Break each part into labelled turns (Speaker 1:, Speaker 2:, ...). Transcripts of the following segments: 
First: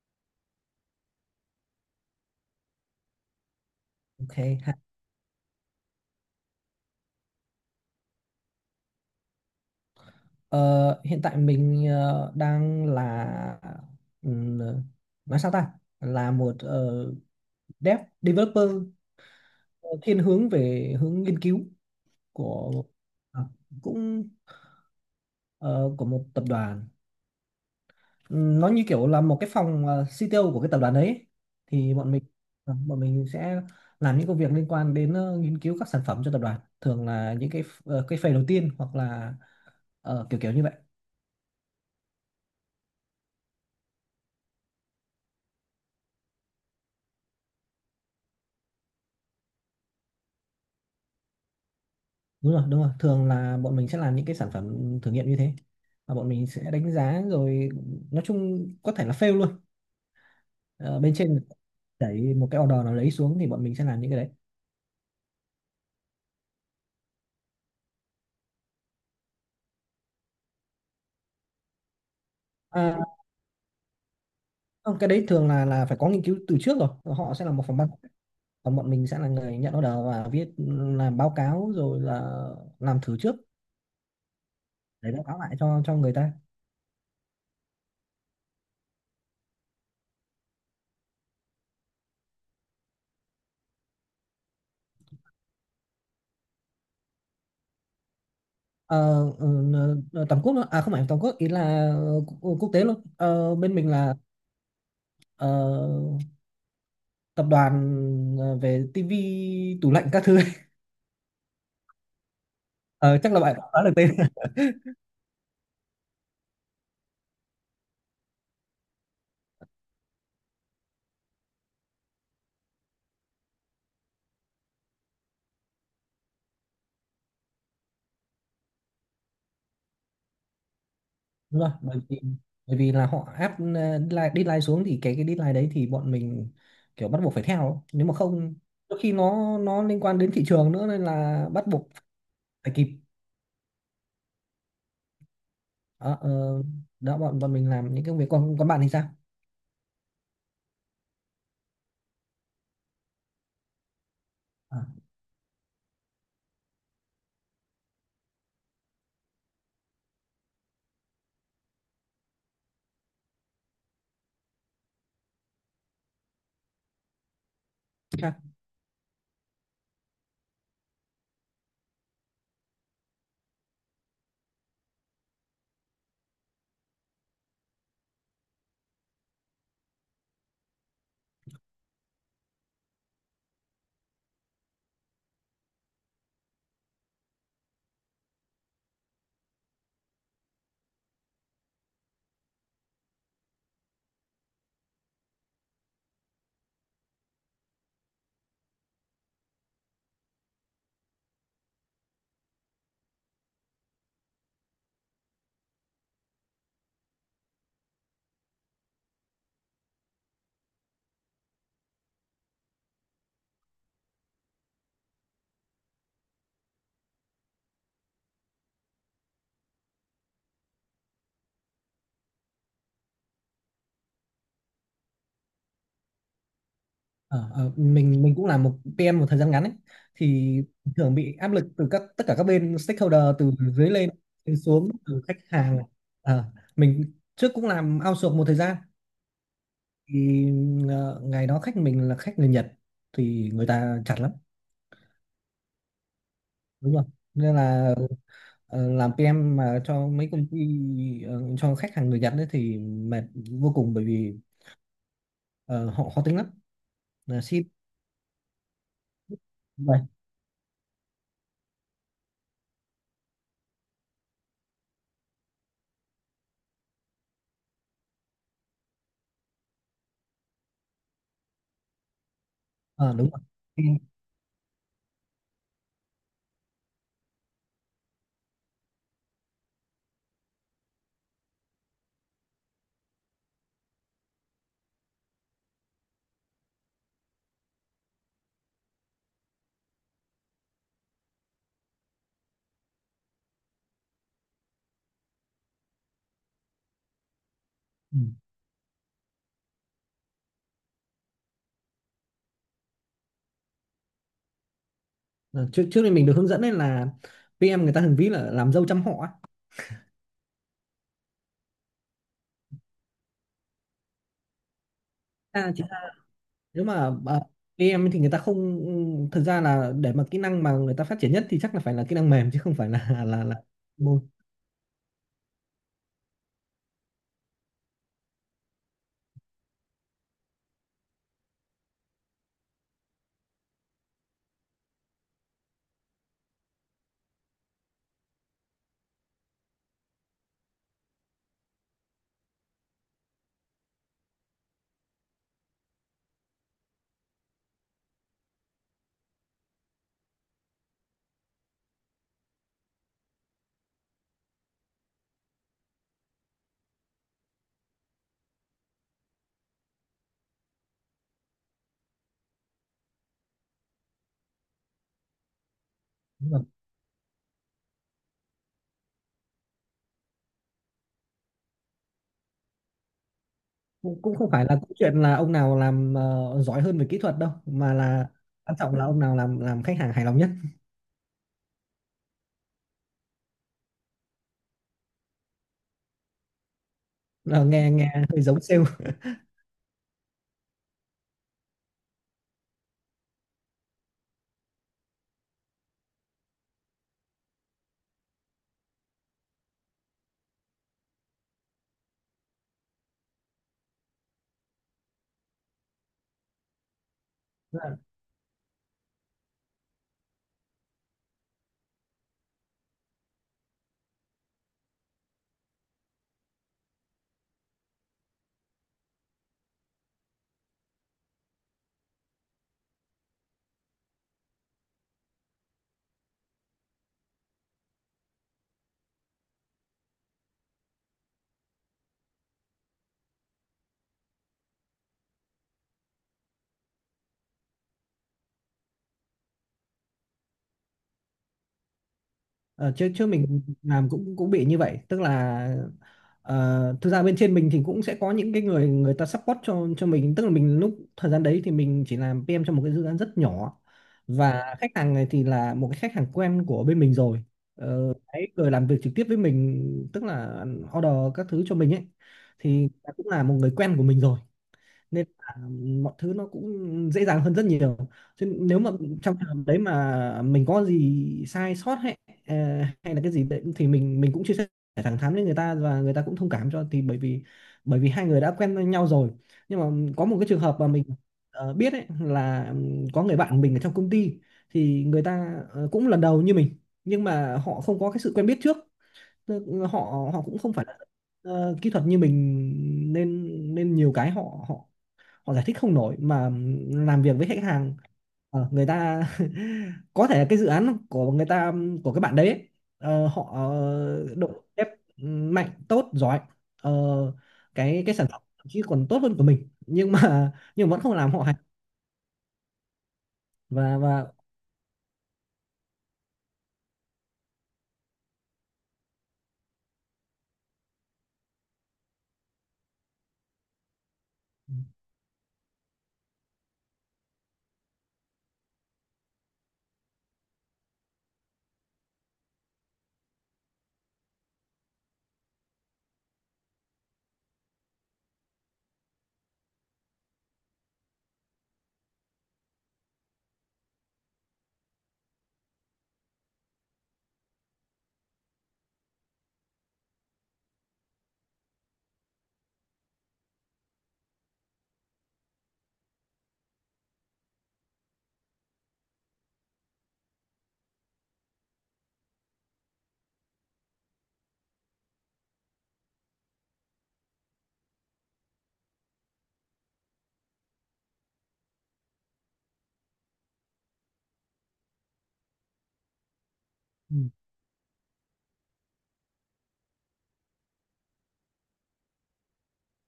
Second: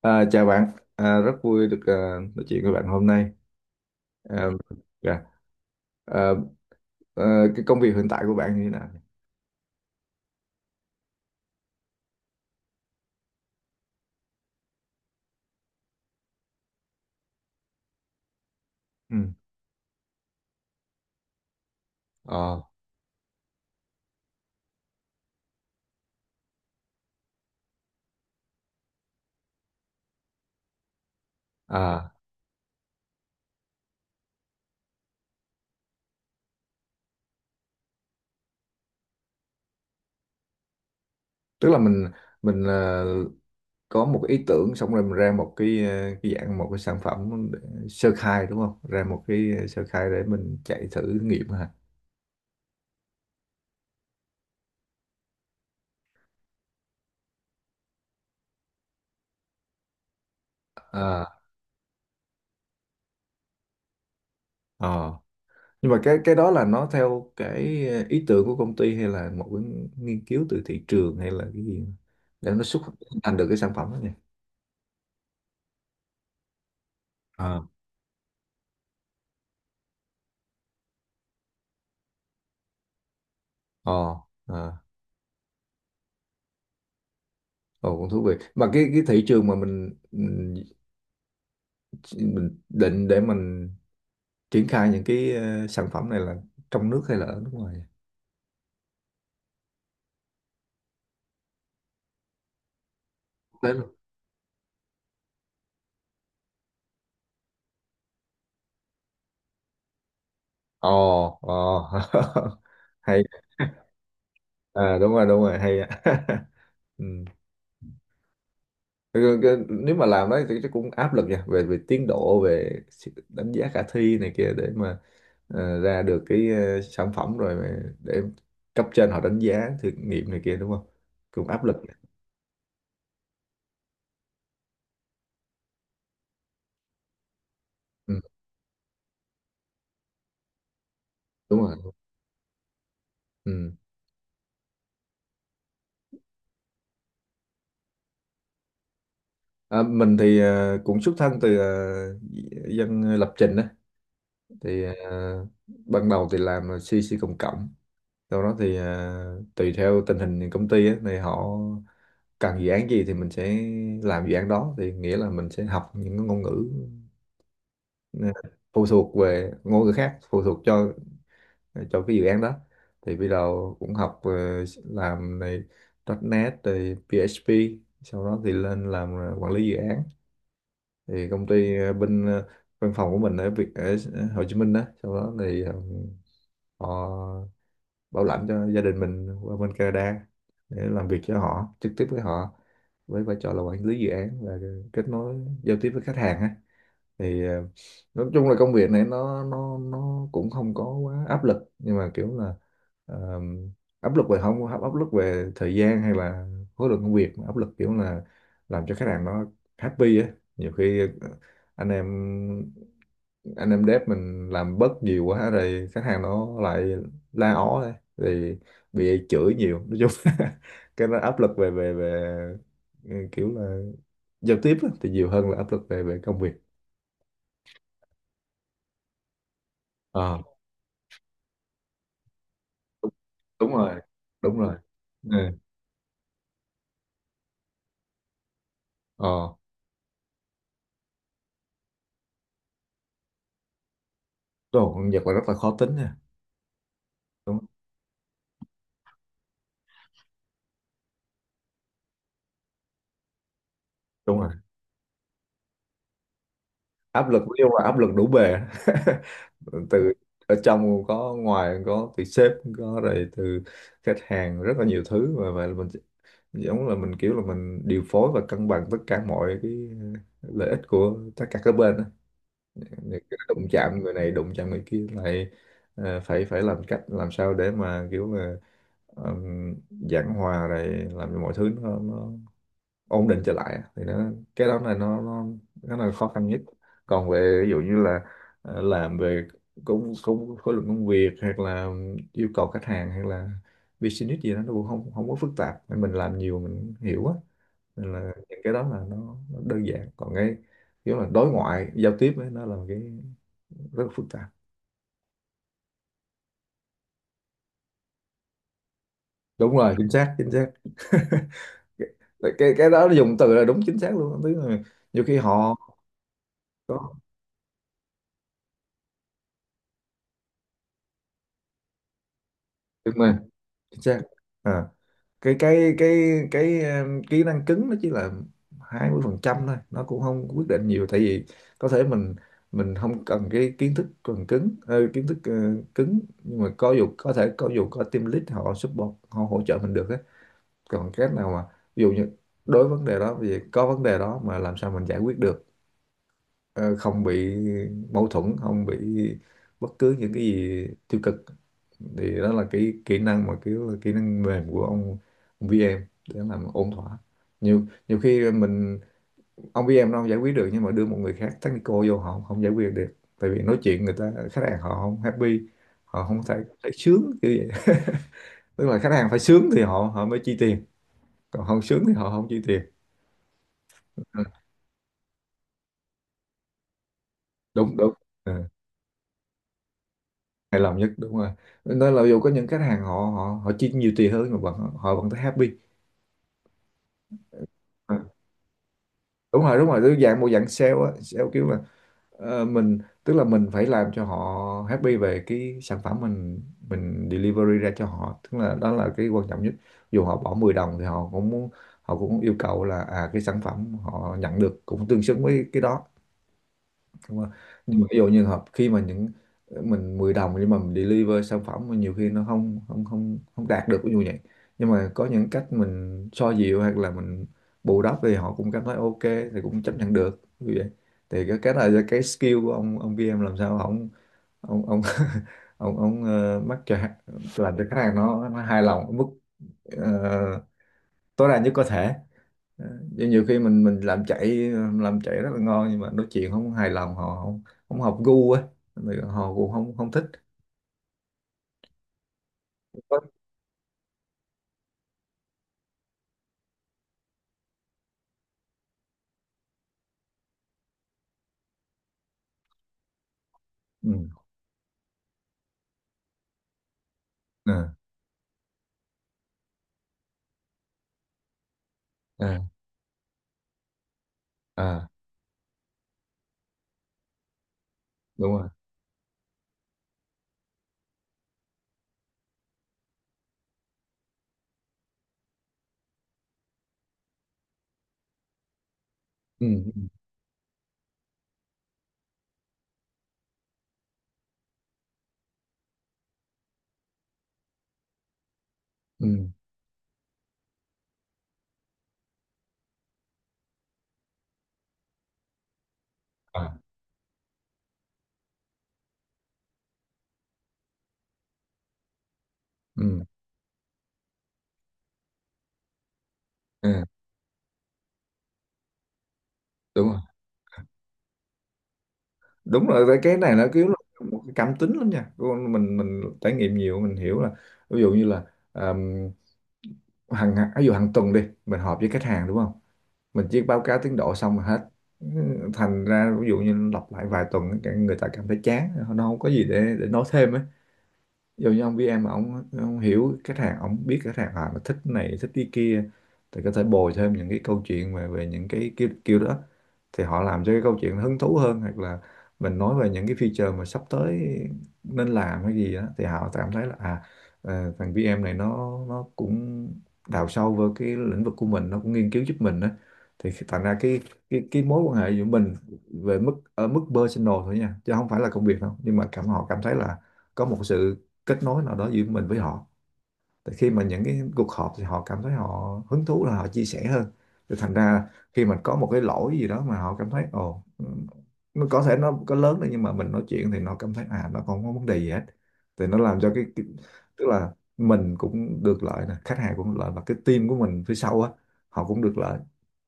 Speaker 1: Chào bạn, rất vui được nói chuyện với bạn hôm nay.
Speaker 2: Ok.
Speaker 1: À,
Speaker 2: Ha.
Speaker 1: dạ. À, cái công việc hiện tại của bạn như thế nào?
Speaker 2: Ờ, hiện tại mình đang là ừm, nói sao ta? Là một developer
Speaker 1: Ừ.
Speaker 2: ờ, thiên hướng về hướng nghiên cứu
Speaker 1: Ờ,
Speaker 2: của à, cũng ờ, của một tập đoàn. Nó như kiểu là một cái phòng CTO của cái tập đoàn đấy. Thì
Speaker 1: à,
Speaker 2: bọn mình sẽ làm những công việc liên quan đến nghiên cứu các sản phẩm cho tập đoàn. Thường là những cái phase đầu tiên hoặc là kiểu kiểu như vậy.
Speaker 1: Tức là mình có một cái ý tưởng xong rồi mình ra một cái cái dạng một cái sản phẩm sơ khai đúng không? Ra một cái sơ khai để mình chạy thử nghiệm hả?
Speaker 2: Đúng rồi, đúng rồi, thường là bọn mình sẽ làm những cái sản phẩm thử nghiệm như thế và bọn mình sẽ đánh giá rồi, nói chung có thể là fail luôn. Ờ, Bên
Speaker 1: À,
Speaker 2: trên đẩy một cái order nào lấy xuống thì bọn mình sẽ làm những cái đấy.
Speaker 1: ờ. Nhưng mà cái đó là nó theo cái ý tưởng của công ty hay là một cái nghiên cứu từ thị trường hay là cái gì để nó xuất
Speaker 2: à,
Speaker 1: thành được cái sản phẩm đó nhỉ?
Speaker 2: Không, cái đấy thường là phải có nghiên cứu từ trước rồi, họ sẽ là một phòng ban, còn bọn mình sẽ là người nhận order và viết, làm báo cáo rồi là làm thử trước
Speaker 1: Ồ, à,
Speaker 2: để báo cáo lại cho người ta.
Speaker 1: ồ cũng thú vị. Mà cái thị trường mà mình định để mình triển khai những cái sản phẩm này là trong nước hay là ở nước ngoài vậy?
Speaker 2: Ờ, ừ, Tầm quốc luôn, à không phải tầm quốc, ý là quốc quốc tế luôn. Ờ,
Speaker 1: Đấy
Speaker 2: Bên mình
Speaker 1: luôn.
Speaker 2: là ờ, tập đoàn về tivi tủ lạnh các thứ ấy.
Speaker 1: Ồ, ồ.
Speaker 2: Ờ,
Speaker 1: Hay.
Speaker 2: Chắc là bạn cũng đoán được tên.
Speaker 1: À đúng rồi, hay á. Ừ. Nếu mà làm đấy thì chắc cũng áp lực nha, về về tiến độ, về sự đánh giá khả thi này kia để mà ra được cái sản phẩm rồi mà để cấp trên họ đánh giá thử nghiệm này kia đúng không? Cũng
Speaker 2: Đúng
Speaker 1: áp
Speaker 2: rồi,
Speaker 1: lực.
Speaker 2: bởi vì là họ áp deadline, xuống thì cái deadline đấy thì bọn mình kiểu bắt buộc phải theo ấy. Nếu mà
Speaker 1: Ừ,
Speaker 2: không, đôi khi nó liên quan đến thị trường nữa nên là
Speaker 1: đúng
Speaker 2: bắt buộc
Speaker 1: rồi.
Speaker 2: phải kịp.
Speaker 1: Ừ.
Speaker 2: Đó, ờ, đó bọn bọn mình làm những công việc, còn còn bạn thì sao?
Speaker 1: Mình thì cũng xuất thân từ dân lập trình á thì ban đầu thì làm CC cộng cộng, sau đó thì tùy theo tình hình công ty á thì họ cần dự án gì thì mình sẽ làm dự án đó, thì nghĩa là mình sẽ học những cái ngôn ngữ ờ,
Speaker 2: à,
Speaker 1: phụ thuộc về ngôn ngữ khác phụ thuộc cho cái dự án đó. Thì bây giờ cũng học làm này .NET rồi PHP, sau đó thì lên làm quản lý dự án. Thì công ty văn phòng của mình ở Việt ở Hồ Chí Minh đó, sau đó thì họ bảo lãnh cho gia đình mình qua bên Canada để làm việc cho họ, trực tiếp với họ với vai trò là quản lý dự án và kết nối giao tiếp với khách hàng á. Thì nói chung là công việc này nó cũng không có quá áp lực, nhưng mà kiểu là ờ, áp lực về không áp lực về thời gian hay là khối lượng công việc, mà áp lực kiểu là làm cho khách hàng nó happy á. Nhiều khi anh em anh em dev mình làm bớt nhiều quá rồi khách hàng nó lại la ó đây thì bị chửi nhiều, nói chung cái nó áp lực về về về kiểu là giao tiếp á, thì nhiều hơn là áp lực về về công việc.
Speaker 2: Ờ, ờ, mình mình cũng là một PM một thời gian ngắn ấy,
Speaker 1: Ờ.
Speaker 2: thì thường bị áp lực từ các, tất cả các bên stakeholder, từ
Speaker 1: Đúng
Speaker 2: dưới
Speaker 1: rồi,
Speaker 2: lên, từ
Speaker 1: đúng rồi.
Speaker 2: xuống, từ khách
Speaker 1: Ừ.
Speaker 2: hàng. Ờ, mình trước cũng làm outsource một thời gian,
Speaker 1: Ờ,
Speaker 2: thì ngày đó khách mình là khách người Nhật, thì người ta chặt lắm,
Speaker 1: đúng rồi, con Nhật là rất là khó tính nha.
Speaker 2: đúng không, nên
Speaker 1: Đúng.
Speaker 2: là làm PM mà cho mấy công ty, cho khách hàng người Nhật đấy thì mệt vô cùng, bởi vì
Speaker 1: Đúng rồi,
Speaker 2: ờ, họ khó tính lắm,
Speaker 1: áp
Speaker 2: là
Speaker 1: lực
Speaker 2: ship
Speaker 1: nhưng mà áp lực đủ bề.
Speaker 2: vậy.
Speaker 1: Từ ở trong có, ngoài có, từ sếp có, rồi từ khách hàng, rất là nhiều thứ. Và vậy là mình giống là mình kiểu là mình điều phối và cân bằng tất cả mọi cái ờ, lợi ích của tất cả các bên á.
Speaker 2: Ờ,
Speaker 1: Những
Speaker 2: Đúng
Speaker 1: cái
Speaker 2: rồi.
Speaker 1: đụng chạm người này đụng chạm người kia lại phải phải làm cách làm sao để mà kiểu là um, giảng hòa rồi làm cho mọi thứ nó ổn định trở lại, thì nó cái đó là nó là khó khăn nhất. Còn về ví dụ như là làm về cũng cũng khối lượng công việc hoặc là yêu cầu khách hàng hay là business gì đó, nó cũng không không có phức tạp. Nên mình làm nhiều mình hiểu á, nên
Speaker 2: Ừ.
Speaker 1: là những cái đó là nó đơn giản. Còn cái kiểu là đối ngoại giao tiếp ấy, nó là một cái rất là phức tạp.
Speaker 2: Ờ, trước trước đây mình được hướng dẫn nên là PM người ta thường ví là làm dâu trăm họ á.
Speaker 1: Đúng rồi, chính xác, chính xác. Cái đó dùng từ là đúng, chính xác luôn. Tức là nhiều khi
Speaker 2: à,
Speaker 1: họ
Speaker 2: chỉ, Nếu
Speaker 1: có
Speaker 2: mà ờ, PM thì người ta không, thực ra là để mà kỹ năng mà người ta phát triển nhất thì chắc là phải là kỹ năng mềm, chứ không phải
Speaker 1: đúng
Speaker 2: là
Speaker 1: rồi,
Speaker 2: là
Speaker 1: chính xác.
Speaker 2: môn.
Speaker 1: À, cái cái cái cái kỹ năng cứng nó chỉ là 20% thôi, nó cũng không quyết định nhiều. Tại vì có thể mình không cần cái kiến thức cần cứng, kiến thức cứng, nhưng mà có dù có thể có dù có team lead họ support họ hỗ trợ mình được á. Còn cách nào mà ví dụ như đối vấn đề đó vì có vấn đề đó mà làm sao mình giải quyết được ờ, không bị mâu thuẫn, không bị bất cứ những cái gì tiêu cực, thì đó là cái kỹ năng mà kiểu là kỹ năng mềm của ông VM để làm ổn thỏa. Nhiều nhiều khi mình ông VM nó không giải quyết được, nhưng mà đưa một người khác technical vô họ không giải quyết được, tại vì nói chuyện người ta khách hàng họ không happy, họ không
Speaker 2: Đúng
Speaker 1: thấy,
Speaker 2: rồi.
Speaker 1: thấy sướng kiểu vậy. Tức là khách hàng phải sướng thì họ họ mới chi tiền, còn không sướng thì họ không chi tiền.
Speaker 2: Cũng cũng
Speaker 1: Ừ,
Speaker 2: không phải là câu chuyện là ông nào làm giỏi hơn về kỹ thuật đâu, mà
Speaker 1: đúng, đúng.
Speaker 2: là
Speaker 1: Ừ.
Speaker 2: quan trọng là ông nào làm, khách hàng hài lòng nhất.
Speaker 1: Hài lòng nhất, đúng rồi. Nên là dù có những khách hàng họ họ họ chi nhiều tiền hơn mà vẫn họ vẫn thấy happy.
Speaker 2: Ờ, nghe nghe
Speaker 1: Ờ.
Speaker 2: hơi giống sale.
Speaker 1: Đúng rồi, đúng rồi, tức dạng một dạng sale á, sale kiểu là ờ, mình tức là mình phải làm cho họ happy về cái sản phẩm mình delivery ra cho họ, tức là đó là cái quan trọng nhất. Dù họ bỏ 10 đồng thì họ cũng muốn, họ cũng yêu cầu là à cái sản phẩm họ nhận được cũng tương xứng với cái đó, đúng không? Nhưng mà ví dụ như hợp khi mà những mình 10 đồng nhưng mà mình deliver sản phẩm mà nhiều khi nó không không không không đạt được ví dụ vậy, nhưng mà có những cách mình xoa dịu hoặc là mình bù đắp thì họ cũng cảm thấy ok thì cũng chấp nhận được như vậy. Thì cái này là cái skill của ông kia em làm sao ông ông ờ, mắc cho làm cho khách hàng nó hài lòng ở mức ờ, tối đa nhất có thể. Ờ, nhưng nhiều khi mình làm chạy rất là ngon nhưng mà nói chuyện không hài lòng họ không không hợp gu á. Thì họ cũng không không thích.
Speaker 2: Ờ, chứ
Speaker 1: Có-
Speaker 2: chứ mình làm cũng cũng bị như vậy, tức là thực ra bên trên mình thì cũng sẽ có những cái người, người ta support cho mình, tức là mình lúc thời gian đấy thì mình chỉ làm PM cho một cái dự án rất nhỏ,
Speaker 1: ừ.
Speaker 2: và khách hàng này thì là một cái khách hàng quen của bên mình rồi.
Speaker 1: À,
Speaker 2: Đấy, người làm việc trực tiếp với mình, tức là order các thứ cho mình ấy,
Speaker 1: à,
Speaker 2: thì cũng là một người quen của mình rồi,
Speaker 1: à,
Speaker 2: nên là mọi thứ nó cũng dễ dàng hơn rất nhiều,
Speaker 1: đúng
Speaker 2: chứ
Speaker 1: rồi.
Speaker 2: nếu mà trong trường hợp đấy mà mình có gì sai sót, hay ờ, hay là cái gì đấy, thì mình cũng chia sẻ thẳng thắn với người ta, và người ta cũng thông cảm cho, thì bởi vì hai người đã quen với nhau rồi.
Speaker 1: Ừ.
Speaker 2: Nhưng
Speaker 1: Ừ,
Speaker 2: mà có một cái trường hợp mà mình biết ấy, là có người bạn mình ở trong công ty, thì người ta cũng lần đầu như mình, nhưng mà họ không có cái sự quen biết trước.
Speaker 1: ừ,
Speaker 2: Tức họ họ cũng không phải là kỹ thuật như mình, nên nên nhiều cái họ họ họ giải thích không nổi, mà
Speaker 1: à,
Speaker 2: làm việc với khách hàng, người ta có thể cái dự án của người ta, của các bạn đấy ấy,
Speaker 1: ừ,
Speaker 2: họ độ ép mạnh, tốt, giỏi, ờ,
Speaker 1: à,
Speaker 2: cái sản phẩm thậm chí còn tốt hơn của mình,
Speaker 1: đúng
Speaker 2: nhưng
Speaker 1: rồi,
Speaker 2: mà nhưng vẫn không làm họ hài.
Speaker 1: đúng rồi. Cái này nó kiểu là
Speaker 2: và và
Speaker 1: một cái cảm tính lắm nha. Con mình trải nghiệm nhiều mình hiểu là ví dụ như là um, hàng ví dụ hàng tuần đi mình họp với khách hàng đúng không, mình chỉ báo cáo tiến độ xong là hết, thành ra ví dụ như lặp lại vài tuần cái người ta cảm thấy chán nó không có gì để nói thêm á. Dù như ông BM mà ông hiểu khách hàng ông biết khách hàng à mà thích cái này thích cái kia, thì có thể bồi thêm những cái câu chuyện về về những cái kiểu đó, thì họ làm cho cái câu chuyện nó hứng thú hơn, hoặc là mình nói về những cái feature mà sắp tới nên làm cái gì đó, thì họ cảm thấy là à thằng BM này nó cũng đào sâu vào cái lĩnh vực của mình, nó cũng nghiên cứu giúp mình đó. Thì thành ra cái cái mối quan hệ giữa mình về mức ở mức personal thôi nha, chứ không phải là công việc đâu, nhưng mà cảm họ cảm thấy là có một sự kết nối nào đó giữa mình với họ, tại khi mà những cái cuộc họp thì họ cảm thấy họ hứng thú là họ chia sẻ hơn. Thì thành ra khi mình có một cái lỗi gì đó mà họ cảm thấy ồ, nó có thể nó có lớn đấy nhưng mà mình nói chuyện thì nó cảm thấy à nó không có vấn đề gì hết, thì nó làm cho cái
Speaker 2: ừ,
Speaker 1: tức là mình cũng được lợi nè, khách hàng cũng được lợi, và cái team của mình phía sau á họ cũng được lợi.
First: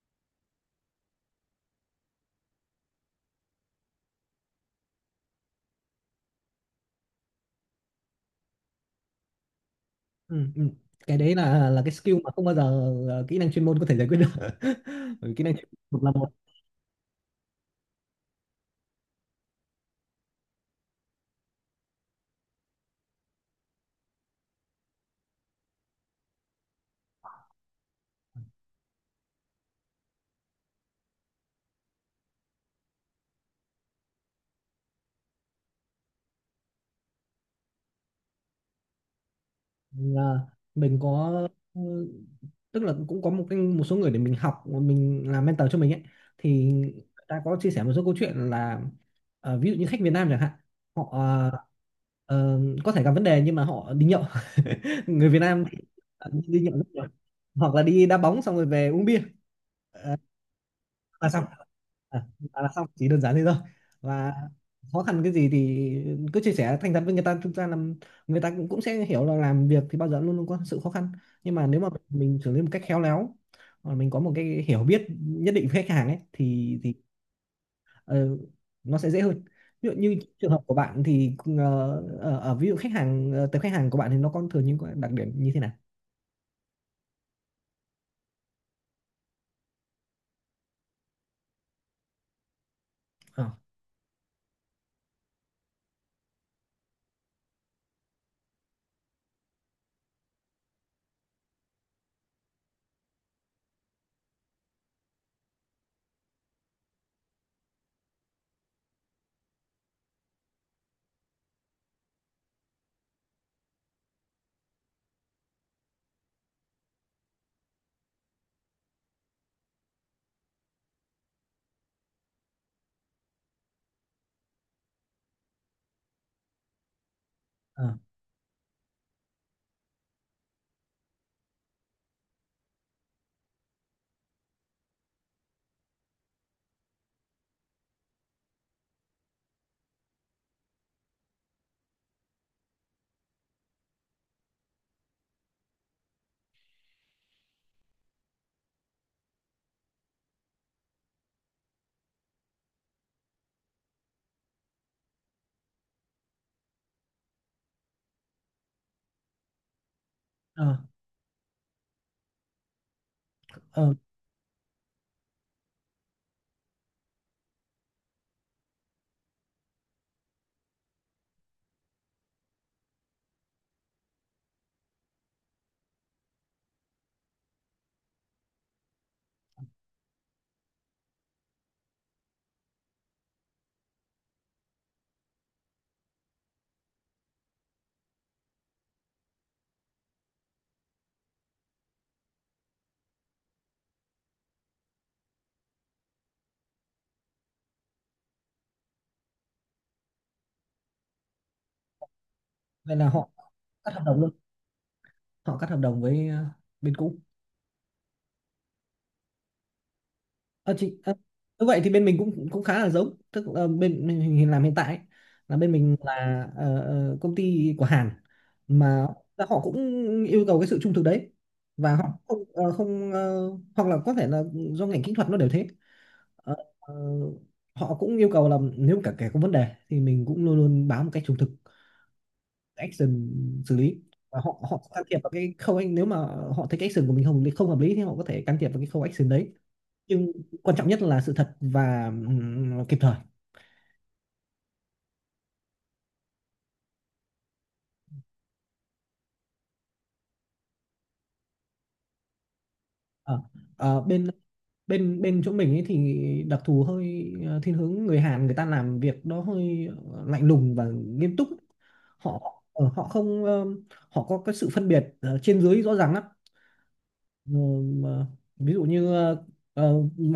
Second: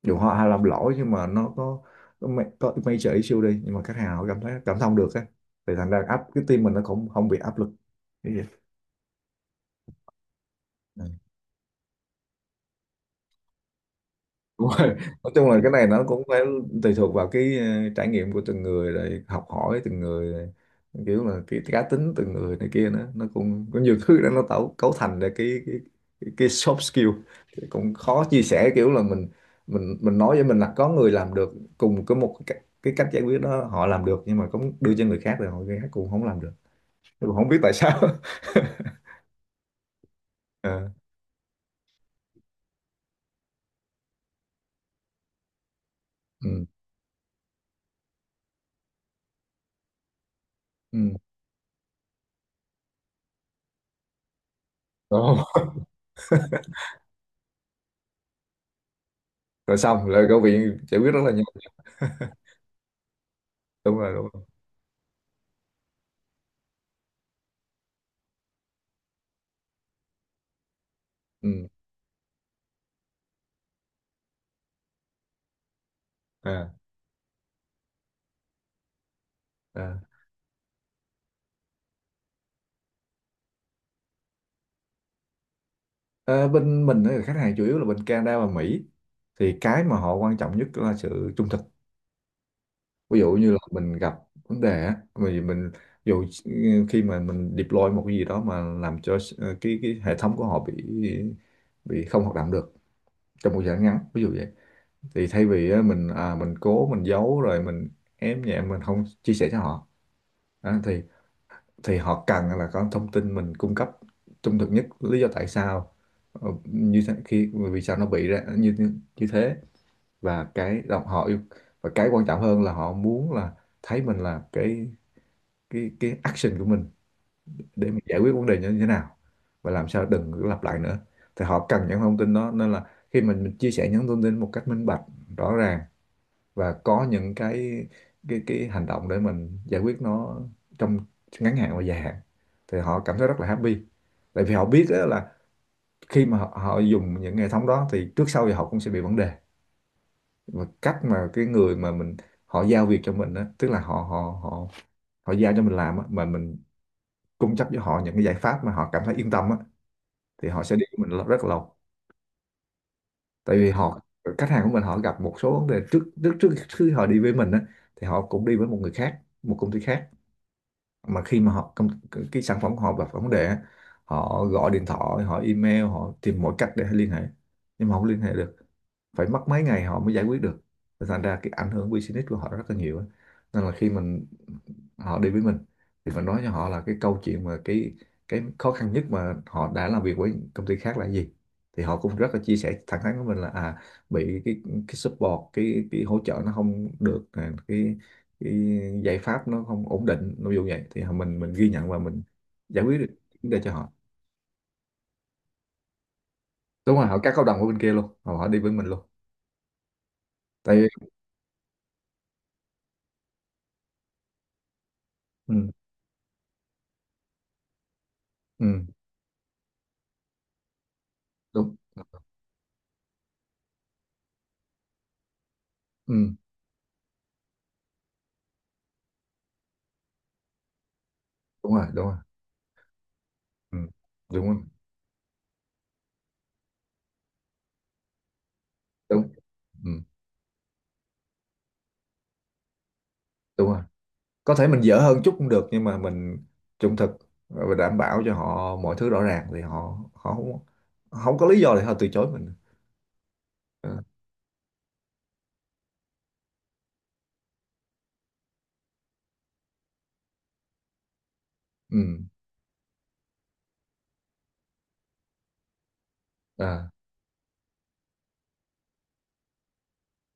Speaker 1: Dù họ hay làm lỗi nhưng mà nó có có major issue đi nhưng mà khách hàng họ cảm thấy cảm thông được á, thì thành ra áp cái team mình nó cũng không bị áp lực. Cái gì?
Speaker 2: ừ, ừ. cái đấy là cái skill mà không bao giờ kỹ năng chuyên môn có thể giải quyết được.
Speaker 1: Đúng rồi.
Speaker 2: Bởi
Speaker 1: Nói
Speaker 2: vì kỹ
Speaker 1: chung
Speaker 2: năng
Speaker 1: là
Speaker 2: chuyên
Speaker 1: cái này nó
Speaker 2: môn là
Speaker 1: cũng
Speaker 2: một,
Speaker 1: phải tùy thuộc vào cái trải nghiệm của từng người rồi học hỏi từng người rồi. Kiểu là cái cá tính từng người này kia nữa nó cũng có nhiều thứ đó nó tạo cấu thành ra cái soft skill. Thì cũng khó chia sẻ kiểu là mình nói với mình là có người làm được cùng cái một cái cách giải quyết đó họ làm được nhưng mà cũng đưa cho người khác rồi người khác cũng không làm được, tôi cũng không biết tại sao.
Speaker 2: là
Speaker 1: Ờ,
Speaker 2: mình có ừ, tức là cũng có một cái, một số người để mình học, mình làm mentor cho mình ấy,
Speaker 1: ừ,
Speaker 2: thì người ta có chia sẻ một số câu chuyện là ví dụ như khách Việt Nam chẳng hạn,
Speaker 1: ừ.
Speaker 2: họ có thể gặp vấn đề nhưng mà họ đi nhậu. Người
Speaker 1: Đúng.
Speaker 2: Việt Nam đi nhậu rất nhiều. Hoặc là đi đá bóng xong rồi về uống bia
Speaker 1: Rồi xong rồi câu chuyện giải quyết rất
Speaker 2: là
Speaker 1: là nhanh,
Speaker 2: xong. À, à, là xong, chỉ đơn giản thế thôi,
Speaker 1: đúng rồi đúng
Speaker 2: và
Speaker 1: rồi.
Speaker 2: khó khăn cái gì thì cứ chia sẻ thành thật với người ta, thực ra là người ta cũng cũng sẽ hiểu là làm việc thì bao giờ luôn luôn có sự khó khăn, nhưng
Speaker 1: Ừ.
Speaker 2: mà nếu mà mình xử lý một cách khéo léo, hoặc mình có một cái hiểu biết nhất định với khách hàng ấy,
Speaker 1: À.
Speaker 2: thì ờ, nó sẽ dễ hơn. Ví dụ
Speaker 1: À,
Speaker 2: như trường hợp của bạn thì ờ, ở, ở ví dụ khách hàng, tập khách hàng của bạn thì nó có thường những cái đặc điểm như thế nào?
Speaker 1: ờ, bên mình ấy, khách hàng chủ yếu là bên Canada và Mỹ, thì cái mà họ quan trọng nhất là sự trung thực. Ví dụ
Speaker 2: ờ
Speaker 1: như là mình gặp vấn đề á, mình ví dụ khi mà mình deploy một cái gì đó mà làm cho cái hệ thống của họ bị không hoạt động được trong một thời gian ngắn ví dụ vậy, thì thay vì á, mình cố mình giấu rồi mình ém nhẹm mình không chia sẻ cho họ. Đó, thì họ cần là có thông tin mình cung cấp trung thực nhất lý do tại sao như thế, khi vì sao nó bị ra như như như thế. Và cái đồng họ yêu và cái quan trọng hơn là họ muốn là thấy mình là cái action của mình
Speaker 2: ờ
Speaker 1: để mình giải quyết vấn đề như thế nào và làm sao đừng có lặp lại nữa, thì họ cần những thông tin đó. Nên là khi mình chia sẻ những thông tin một cách minh bạch, rõ ràng và có những cái hành động để mình giải quyết nó trong ngắn hạn và dài hạn, thì họ cảm thấy rất là happy. Tại vì họ biết á là khi mà họ dùng những hệ thống đó thì trước sau thì họ cũng sẽ bị vấn đề. Và cách mà cái người mà mình họ giao việc cho mình á, tức là họ họ họ họ giao cho mình làm á mà mình cung cấp cho họ những cái giải pháp mà họ cảm thấy yên tâm á, thì họ
Speaker 2: ờ
Speaker 1: sẽ đi với mình rất là lâu. Tại vì
Speaker 2: ờ
Speaker 1: họ, khách hàng của mình họ gặp một số vấn đề trước trước trước khi họ đi với mình á, thì họ cũng đi với một người khác, một công ty khác. Mà khi mà cái sản phẩm của họ gặp vấn đề á, họ gọi điện thoại, họ email, họ tìm mọi cách để liên hệ nhưng mà không liên hệ được, phải mất mấy ngày họ mới giải quyết được. Và thành ra cái ảnh hưởng business của họ rất là nhiều á. Nên là khi mình, họ đi với mình thì mình nói cho họ là cái câu chuyện mà cái khó khăn nhất mà họ đã làm việc với công ty khác là gì, thì họ cũng rất là chia sẻ thẳng thắn với mình là à, bị cái support, cái hỗ trợ nó không được à, cái giải pháp nó không ổn định ví dụ vậy, thì mình ghi nhận và mình giải
Speaker 2: Vậy
Speaker 1: quyết
Speaker 2: là
Speaker 1: được
Speaker 2: họ
Speaker 1: vấn đề cho
Speaker 2: cắt
Speaker 1: họ.
Speaker 2: hợp đồng luôn, họ cắt hợp đồng với bên
Speaker 1: Đúng rồi, họ
Speaker 2: cũ.
Speaker 1: cắt hợp đồng ở bên kia luôn, họ họ đi với mình luôn.
Speaker 2: Ờ,
Speaker 1: Tại
Speaker 2: thì
Speaker 1: vì
Speaker 2: như vậy thì bên mình cũng cũng khá là giống, tức là bên mình làm hiện tại ấy, là
Speaker 1: ừ,
Speaker 2: bên mình là công ty của Hàn,
Speaker 1: ừ,
Speaker 2: mà họ cũng yêu cầu cái sự trung thực đấy,
Speaker 1: đúng.
Speaker 2: và họ không ờ, không ờ, hoặc là có thể là do ngành kỹ thuật nó đều thế.
Speaker 1: Ừ,
Speaker 2: Ờ, ờ, Họ cũng yêu cầu là nếu cả kẻ có vấn đề thì mình cũng luôn luôn báo một cách trung thực,
Speaker 1: đúng rồi, đúng rồi.
Speaker 2: action xử
Speaker 1: Ừ,
Speaker 2: lý, và
Speaker 1: đúng rồi.
Speaker 2: họ họ can thiệp vào cái khâu, anh nếu mà họ thấy cái action của mình không không hợp lý thì họ có thể can thiệp vào cái khâu
Speaker 1: Đúng.
Speaker 2: action đấy,
Speaker 1: Ừ,
Speaker 2: nhưng quan trọng nhất là sự thật và kịp thời.
Speaker 1: đúng rồi. Có thể mình dở hơn chút cũng được nhưng mà mình trung thực và đảm bảo cho họ mọi thứ rõ ràng thì họ họ không, không có lý do để họ từ chối mình.
Speaker 2: Ờ,
Speaker 1: Ừ.
Speaker 2: ờ, bên bên bên chỗ mình ấy thì đặc thù hơi thiên hướng người Hàn, người ta làm việc đó hơi lạnh lùng và nghiêm túc.
Speaker 1: Ừ.
Speaker 2: Họ ờ, họ không ờ, họ có cái sự phân biệt trên dưới rõ ràng lắm.
Speaker 1: À.
Speaker 2: Ờ, mà ví dụ như ờ,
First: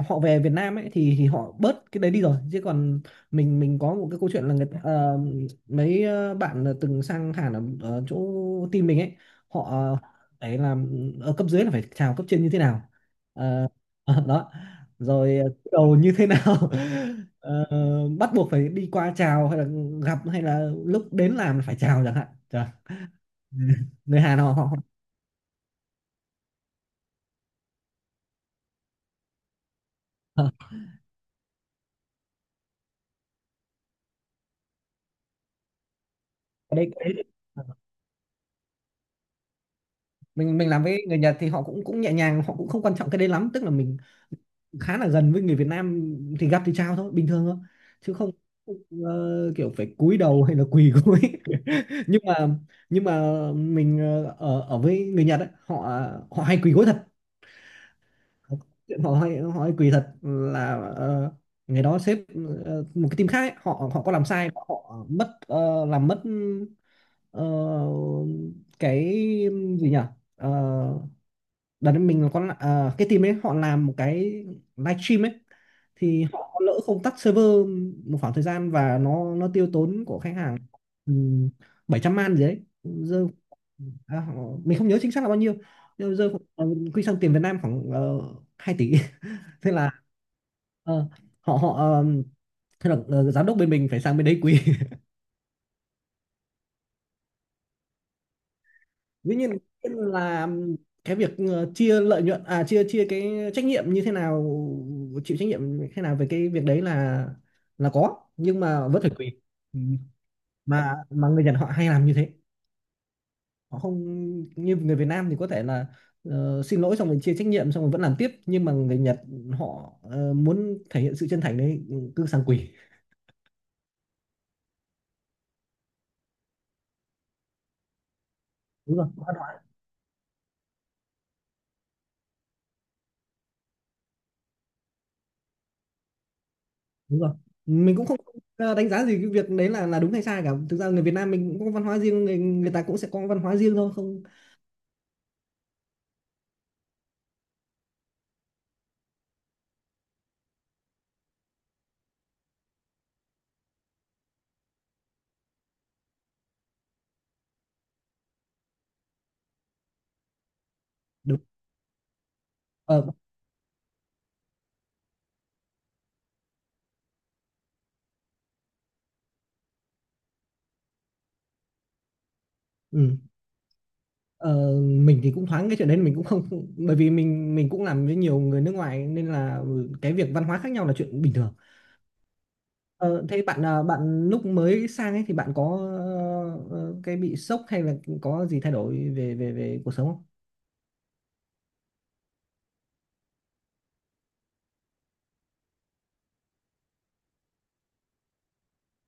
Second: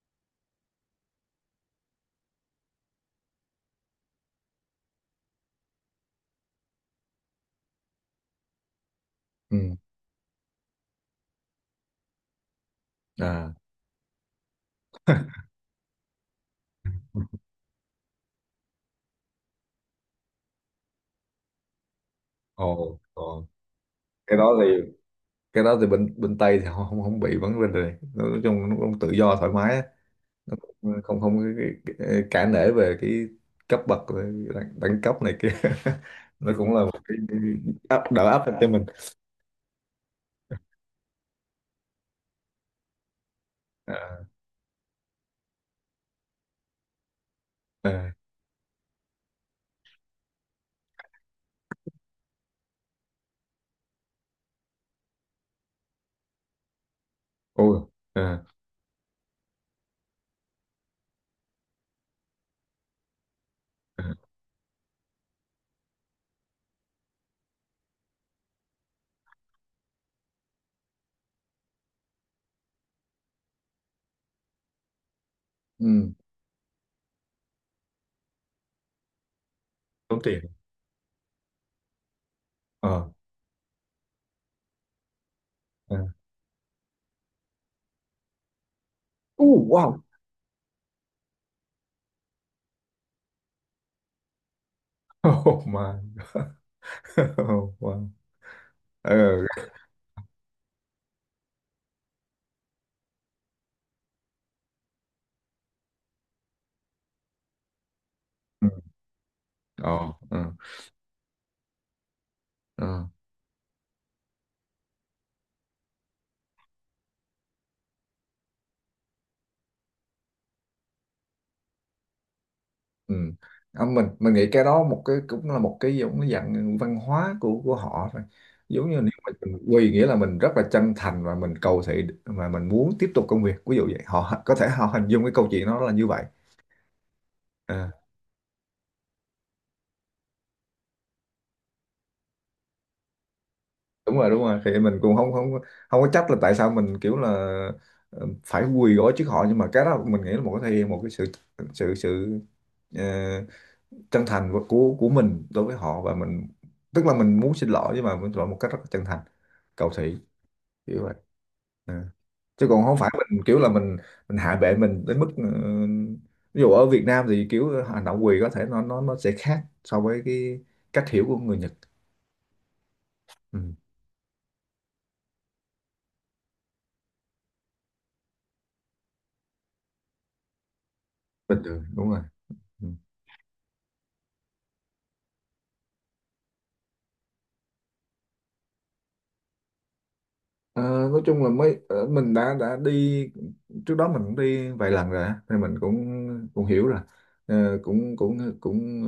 Speaker 2: họ về Việt Nam ấy thì họ bớt cái đấy đi rồi, chứ còn mình, có một cái câu chuyện là mấy bạn là từng sang Hàn ở, chỗ team mình ấy, họ,
Speaker 1: Ừ.
Speaker 2: ấy là ở cấp dưới là phải chào cấp trên như thế nào.
Speaker 1: À.
Speaker 2: Ờ, Đó, rồi cúi đầu như thế nào. Ờ, Bắt buộc phải đi qua chào, hay là gặp, hay là lúc đến làm phải chào chẳng hạn. Trời.
Speaker 1: Ồ. Ồ.
Speaker 2: Người
Speaker 1: Cái
Speaker 2: Hàn
Speaker 1: đó
Speaker 2: họ họ
Speaker 1: thì cái đó thì bên bên Tây thì họ không không bị vấn đề này. Nói chung nó cũng tự do thoải mái, nó
Speaker 2: họ-
Speaker 1: cũng không không cả nể về cái cấp bậc, về đẳng cấp này kia. Nó cũng là một
Speaker 2: đấy.
Speaker 1: cái áp, áp lực cho mình.
Speaker 2: Mình làm với người Nhật thì họ cũng cũng nhẹ nhàng, họ cũng không quan trọng cái đấy lắm, tức là mình
Speaker 1: À,
Speaker 2: khá là gần với người Việt Nam, thì gặp thì chào thôi, bình thường thôi,
Speaker 1: à,
Speaker 2: chứ không kiểu phải cúi đầu hay là quỳ gối. Nhưng mà nhưng mà mình, ờ, ở ở với người Nhật ấy, họ họ hay quỳ gối thật.
Speaker 1: ôi, à,
Speaker 2: Họ hay quỳ thật, là ngày đó sếp một cái team khác ấy, họ họ có
Speaker 1: à,
Speaker 2: làm sai, họ mất, làm mất ờ, cái gì nhỉ. Ờ, Đợt đấy mình có cái team ấy họ làm một cái livestream ấy,
Speaker 1: ừ,
Speaker 2: thì họ có lỡ không tắt server một khoảng thời gian, và nó tiêu tốn
Speaker 1: tốn
Speaker 2: của khách
Speaker 1: tiền.
Speaker 2: hàng um, 700 man gì đấy
Speaker 1: Ờ.
Speaker 2: rơi. à, họ, mình không nhớ chính xác là bao nhiêu,
Speaker 1: À,
Speaker 2: nhưng rơi quy sang tiền Việt Nam khoảng uh, 2 tỷ. Thế là,
Speaker 1: wow.
Speaker 2: ờ, họ họ ờ, thế là giám đốc bên mình phải sang bên đấy quý,
Speaker 1: Oh my. Wow. Ờ.
Speaker 2: dĩ nhiên là cái việc chia lợi nhuận, à chia chia cái trách nhiệm như thế nào, chịu trách nhiệm như thế nào về cái việc đấy là có, nhưng
Speaker 1: Ừ,
Speaker 2: mà vẫn phải tùy. Ừ.
Speaker 1: ờ. Ờ.
Speaker 2: Mà người Nhật họ hay làm như thế,
Speaker 1: Ờ.
Speaker 2: họ không như người Việt Nam thì có thể là xin lỗi xong rồi chia trách nhiệm xong rồi vẫn làm tiếp, nhưng mà người Nhật họ muốn thể hiện sự chân thành đấy, cứ sang quỳ.
Speaker 1: Ừ. À, mình nghĩ cái đó một cái cũng là một cái giống cái dạng văn hóa của họ thôi. Giống như
Speaker 2: Đúng rồi,
Speaker 1: nếu mà mình quy nghĩa là mình rất là chân thành và mình cầu thị mà mình muốn tiếp tục công việc ví dụ vậy, họ có thể họ hình dung cái câu chuyện đó là như vậy.
Speaker 2: đúng rồi,
Speaker 1: À,
Speaker 2: mình cũng không đánh giá gì cái việc đấy là đúng hay sai cả, thực ra người Việt Nam mình cũng có văn hóa riêng, người người ta cũng sẽ có văn hóa riêng thôi,
Speaker 1: đúng
Speaker 2: không
Speaker 1: rồi đúng rồi, thì mình cũng không không không có trách là tại sao mình kiểu là phải quỳ gối trước họ, nhưng mà cái đó mình nghĩ là một cái thể hiện một cái sự sự sự ờ, chân thành của mình đối với họ, và mình, tức là mình muốn xin lỗi nhưng mà mình xin lỗi một cách rất là chân thành, cầu thị, kiểu vậy.
Speaker 2: đúng.
Speaker 1: À. Chứ còn không
Speaker 2: ờ,
Speaker 1: phải mình kiểu là mình hạ bệ mình đến mức ví dụ ở Việt Nam thì kiểu hành động quỳ có thể nó sẽ khác so với cái cách hiểu của người Nhật.
Speaker 2: ừ.
Speaker 1: Ừ.
Speaker 2: Ờ, mình thì cũng thoáng cái chuyện đấy, mình cũng không, bởi vì mình cũng làm với nhiều người nước ngoài nên là cái việc văn hóa khác nhau là chuyện bình thường.
Speaker 1: Bình thường đúng rồi. Ừ.
Speaker 2: Ờ, Thế bạn, ờ, bạn lúc mới sang ấy thì bạn có cái bị sốc hay là có gì thay đổi về về về cuộc sống không?
Speaker 1: Ờ, nói chung là mình đã đi, trước đó mình cũng đi vài lần rồi á, thì mình cũng cũng hiểu rồi. Ờ, cũng cũng cũng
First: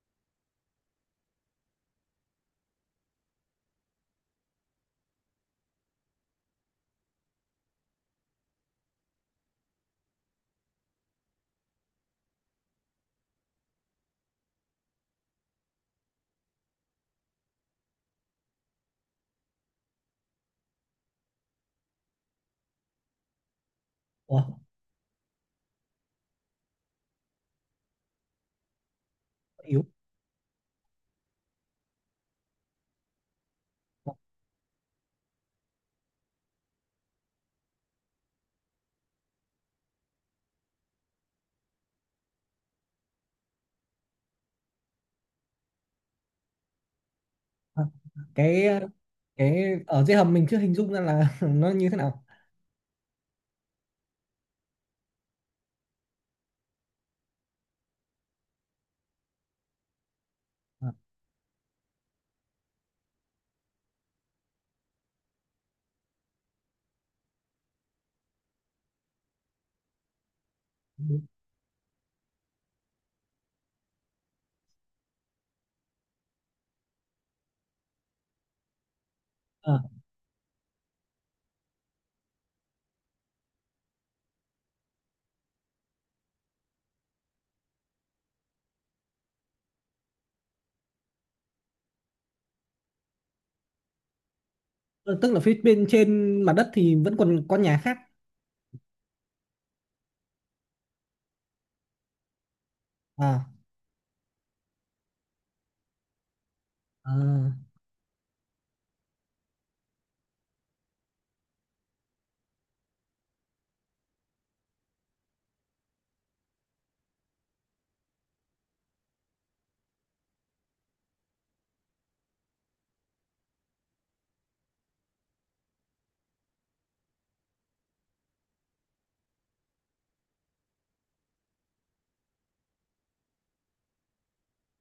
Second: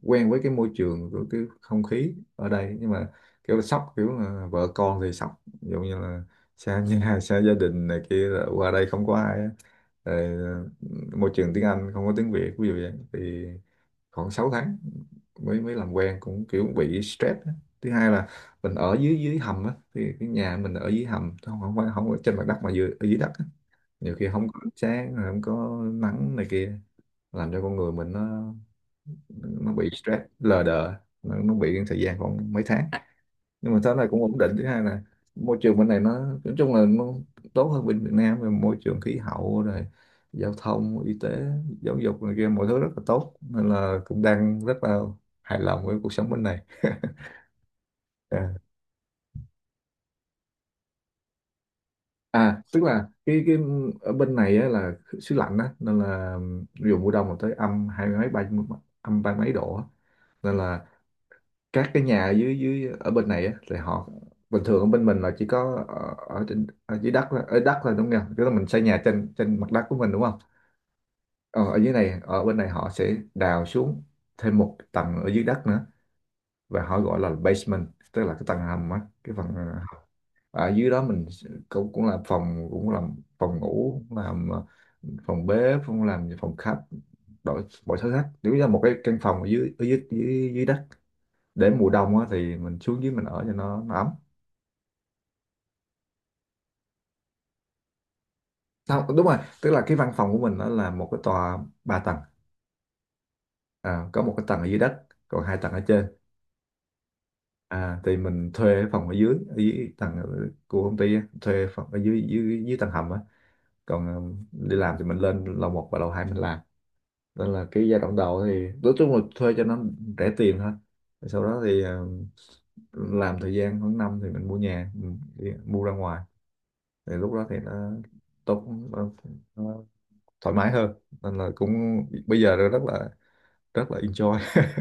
Speaker 1: ờ, quen với cái môi trường của cái không khí ở đây, nhưng mà kiểu là sốc, kiểu là vợ con thì sốc, ví dụ như là xa nhà xa gia đình này kia, là qua đây không có ai á. Rồi, ờ, môi trường tiếng Anh không có tiếng Việt ví dụ vậy, thì khoảng 6 tháng mới mới làm quen cũng kiểu bị stress á. Thứ hai là mình ở dưới, dưới hầm á, thì cái nhà mình ở dưới hầm, không không phải không ở trên mặt đất mà dưới, ở dưới đất á. Nhiều khi
Speaker 2: Ủa,
Speaker 1: không có ánh sáng rồi không có nắng này kia, làm cho con người mình nó
Speaker 2: yếu.
Speaker 1: bị stress lờ đờ. Nó bị thời gian khoảng mấy tháng, nhưng mà thế này cũng ổn định. Thứ hai là môi trường bên này nói chung là nó tốt hơn bên Việt Nam về môi trường, khí hậu rồi giao thông, y tế, giáo dục này kia, mọi thứ rất là tốt, nên là cũng đang rất là hài lòng với cuộc sống bên này.
Speaker 2: Ờ, cái ở dưới hầm mình chưa hình dung ra là nó như thế nào.
Speaker 1: À, tức là cái ở bên này á, là xứ lạnh á nên là ví dụ mùa đông là tới âm hai mấy, ba, âm ba mấy độ á. Nên là
Speaker 2: Ờ.
Speaker 1: các cái nhà dưới dưới ở bên này á thì họ, bình thường ở bên mình là chỉ có ở trên, ở dưới đất là- ở đất là đúng không? Tức là mình xây nhà trên trên mặt đất của mình, đúng không?
Speaker 2: Ờ,
Speaker 1: Ờ, ở dưới này, ở bên này họ sẽ đào xuống thêm một tầng ở dưới đất nữa, và họ gọi là basement, tức là cái tầng hầm á, cái phần à, ở dưới đó mình cũng cũng làm phòng, cũng làm phòng ngủ, cũng làm phòng bếp, cũng làm phòng khách, đổi bộ sổ sách nếu như là một cái căn phòng ở dưới, dưới đất, để mùa đông á, thì mình xuống dưới mình ở cho nó ấm.
Speaker 2: ờ, Tức là phía bên trên mặt đất thì vẫn còn có nhà khác.
Speaker 1: Sao đúng rồi, tức là cái văn phòng của mình nó là một cái tòa 3 tầng.
Speaker 2: À,
Speaker 1: À, có một cái tầng ở dưới đất còn 2 tầng ở trên.
Speaker 2: à,
Speaker 1: À, thì mình thuê cái phòng ở dưới, ở dưới tầng của công ty á, thuê phòng ở dưới, dưới tầng hầm á. Còn ờ, đi làm thì mình lên lầu 1 và lầu 2 mình làm. Nên là cái giai đoạn đầu thì nói chung là thuê cho nó rẻ tiền thôi. Sau đó thì ờ, làm thời gian khoảng năm thì mình mua nhà, mình đi- mua ra ngoài, thì lúc đó thì nó tốt, nó, nó thoải mái hơn, nên là cũng bây giờ rất là enjoy.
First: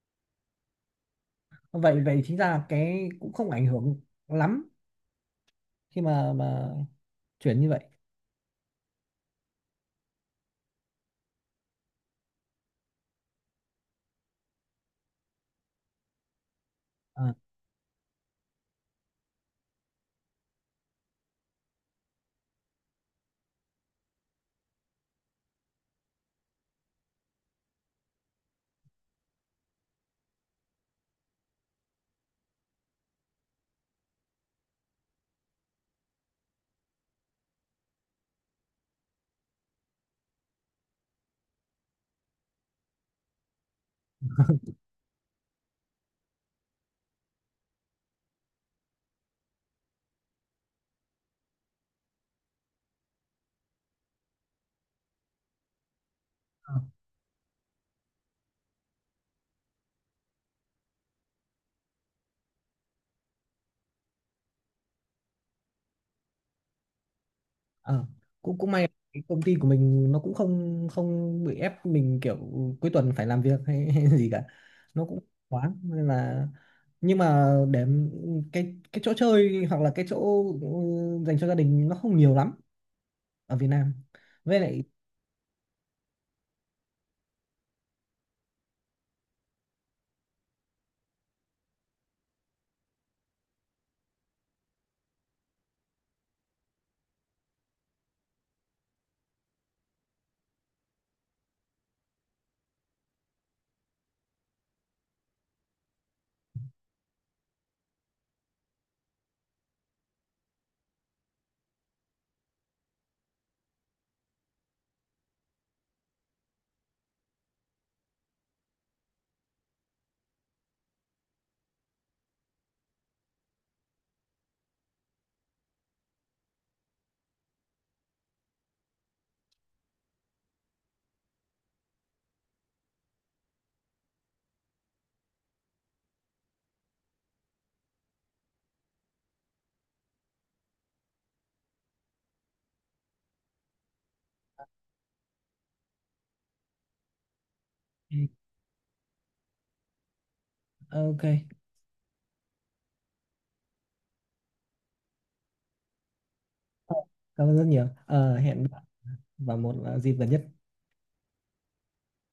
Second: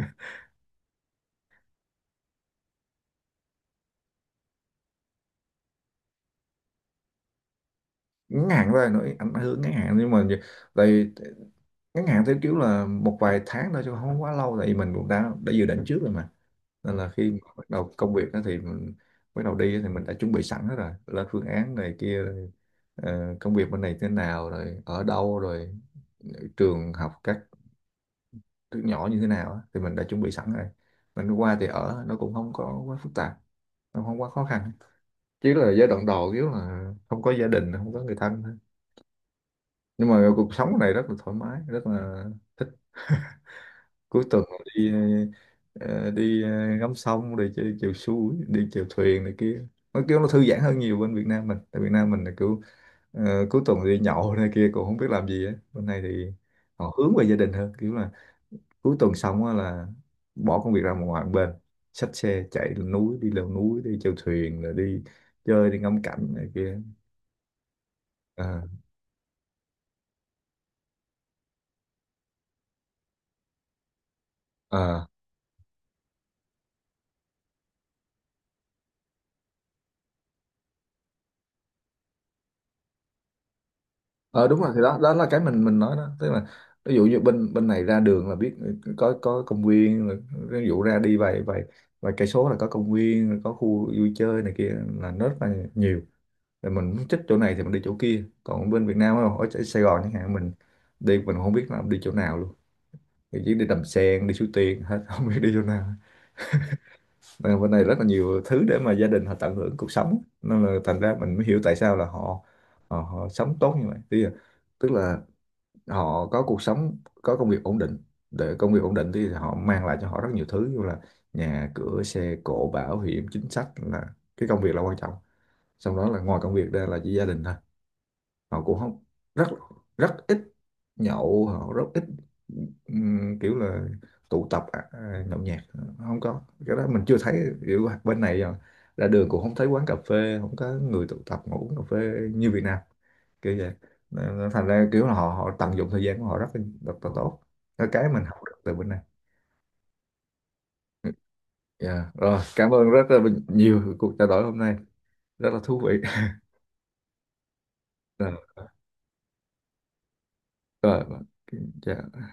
Speaker 2: vậy vậy chính ra cái cũng không ảnh hưởng lắm khi mà chuyển như vậy.
Speaker 1: Ngắn hạn thôi, nói ảnh hưởng ngắn hạn nhưng mà tại ngắn hạn theo kiểu là một vài tháng thôi chứ không quá lâu, tại vì mình cũng đã dự định trước rồi mà, nên là khi
Speaker 2: À,
Speaker 1: mà bắt đầu công việc á thì bắt đầu đi á thì mình đã chuẩn bị sẵn hết rồi, lên phương án này kia rồi, ờ, công việc bên này thế nào rồi, ở đâu rồi, trường học các thứ nhỏ như thế nào á, thì mình đã chuẩn bị sẵn rồi. Mình qua thì ở nó cũng không có quá phức tạp, nó không quá khó khăn, chỉ là giai đoạn đầu kiểu là không có gia đình, không có người thân thôi. Nhưng mà cuộc sống này rất là thoải mái, rất là cuối tuần đi ờ, đi ngắm sông, đi chơi chèo suối, đi chèo thuyền này kia, nó kiểu nó thư giãn hơn nhiều bên Việt Nam. Mình tại Việt Nam mình là kiểu ờ, cuối tuần đi nhậu này kia cũng không biết làm gì á. Bên này thì
Speaker 2: à,
Speaker 1: họ hướng về gia đình hơn, kiểu là cuối tuần xong á là bỏ công việc ra ngoài một bên, xách xe chạy lên núi đi leo núi, đi chèo thuyền rồi đi chơi, đi ngắm cảnh này kia.
Speaker 2: à. Cũng
Speaker 1: Ờ.
Speaker 2: cũng may cái công ty của mình nó cũng không không bị ép mình kiểu cuối tuần phải làm việc hay, hay gì cả,
Speaker 1: Ờ.
Speaker 2: nó cũng thoáng nên là. Nhưng mà để, cái chỗ chơi hoặc là cái chỗ dành cho gia đình nó không nhiều lắm ở Việt Nam,
Speaker 1: Ờ
Speaker 2: với
Speaker 1: đúng rồi, thì
Speaker 2: lại
Speaker 1: đó đó là cái mình nói đó, tức là ví dụ như bên bên này ra đường là biết có công viên rồi, ví dụ ra đi vài vài vài cây số là có công viên rồi, có khu vui chơi này kia, là nó rất là nhiều. Rồi mình muốn thích chỗ này thì mình đi chỗ kia, còn bên Việt Nam không, ở ở Sài Gòn chẳng hạn mình đi mình không biết là đi chỗ nào luôn, thì chỉ đi Đầm Sen, đi Suối Tiên hết không biết đi chỗ nào. Nên là bên này rất là nhiều thứ để mà gia đình họ tận hưởng cuộc sống, nên là thành ra mình mới hiểu tại sao là họ họ, họ sống tốt như vậy. Tức là họ có cuộc sống, có công việc ổn định, để công việc ổn định thì họ mang lại cho họ rất nhiều thứ như là nhà cửa, xe cộ, bảo hiểm, chính sách, là cái công việc là quan trọng. Xong đó là ngoài công việc ra là chỉ gia đình thôi, họ cũng không, rất rất ít nhậu, họ rất ít kiểu là tụ tập à, à, nhậu nhẹt, không có cái đó mình chưa thấy kiểu bên này à, ra đường cũng không thấy quán cà phê, không có người tụ tập ngồi uống cà phê như Việt Nam kiểu vậy. Nên thành ra kiểu là họ họ tận dụng thời gian của họ rất là tốt, cái
Speaker 2: ừ,
Speaker 1: mình học được từ bên này.
Speaker 2: ok.
Speaker 1: Dạ, rồi cảm ơn rất là nhiều cuộc trao đổi hôm nay rất là thú vị.
Speaker 2: Ờ, Cảm ơn rất nhiều. Ờ, hẹn bạn vào một dịp gần nhất.
Speaker 1: Rồi rồi, dạ.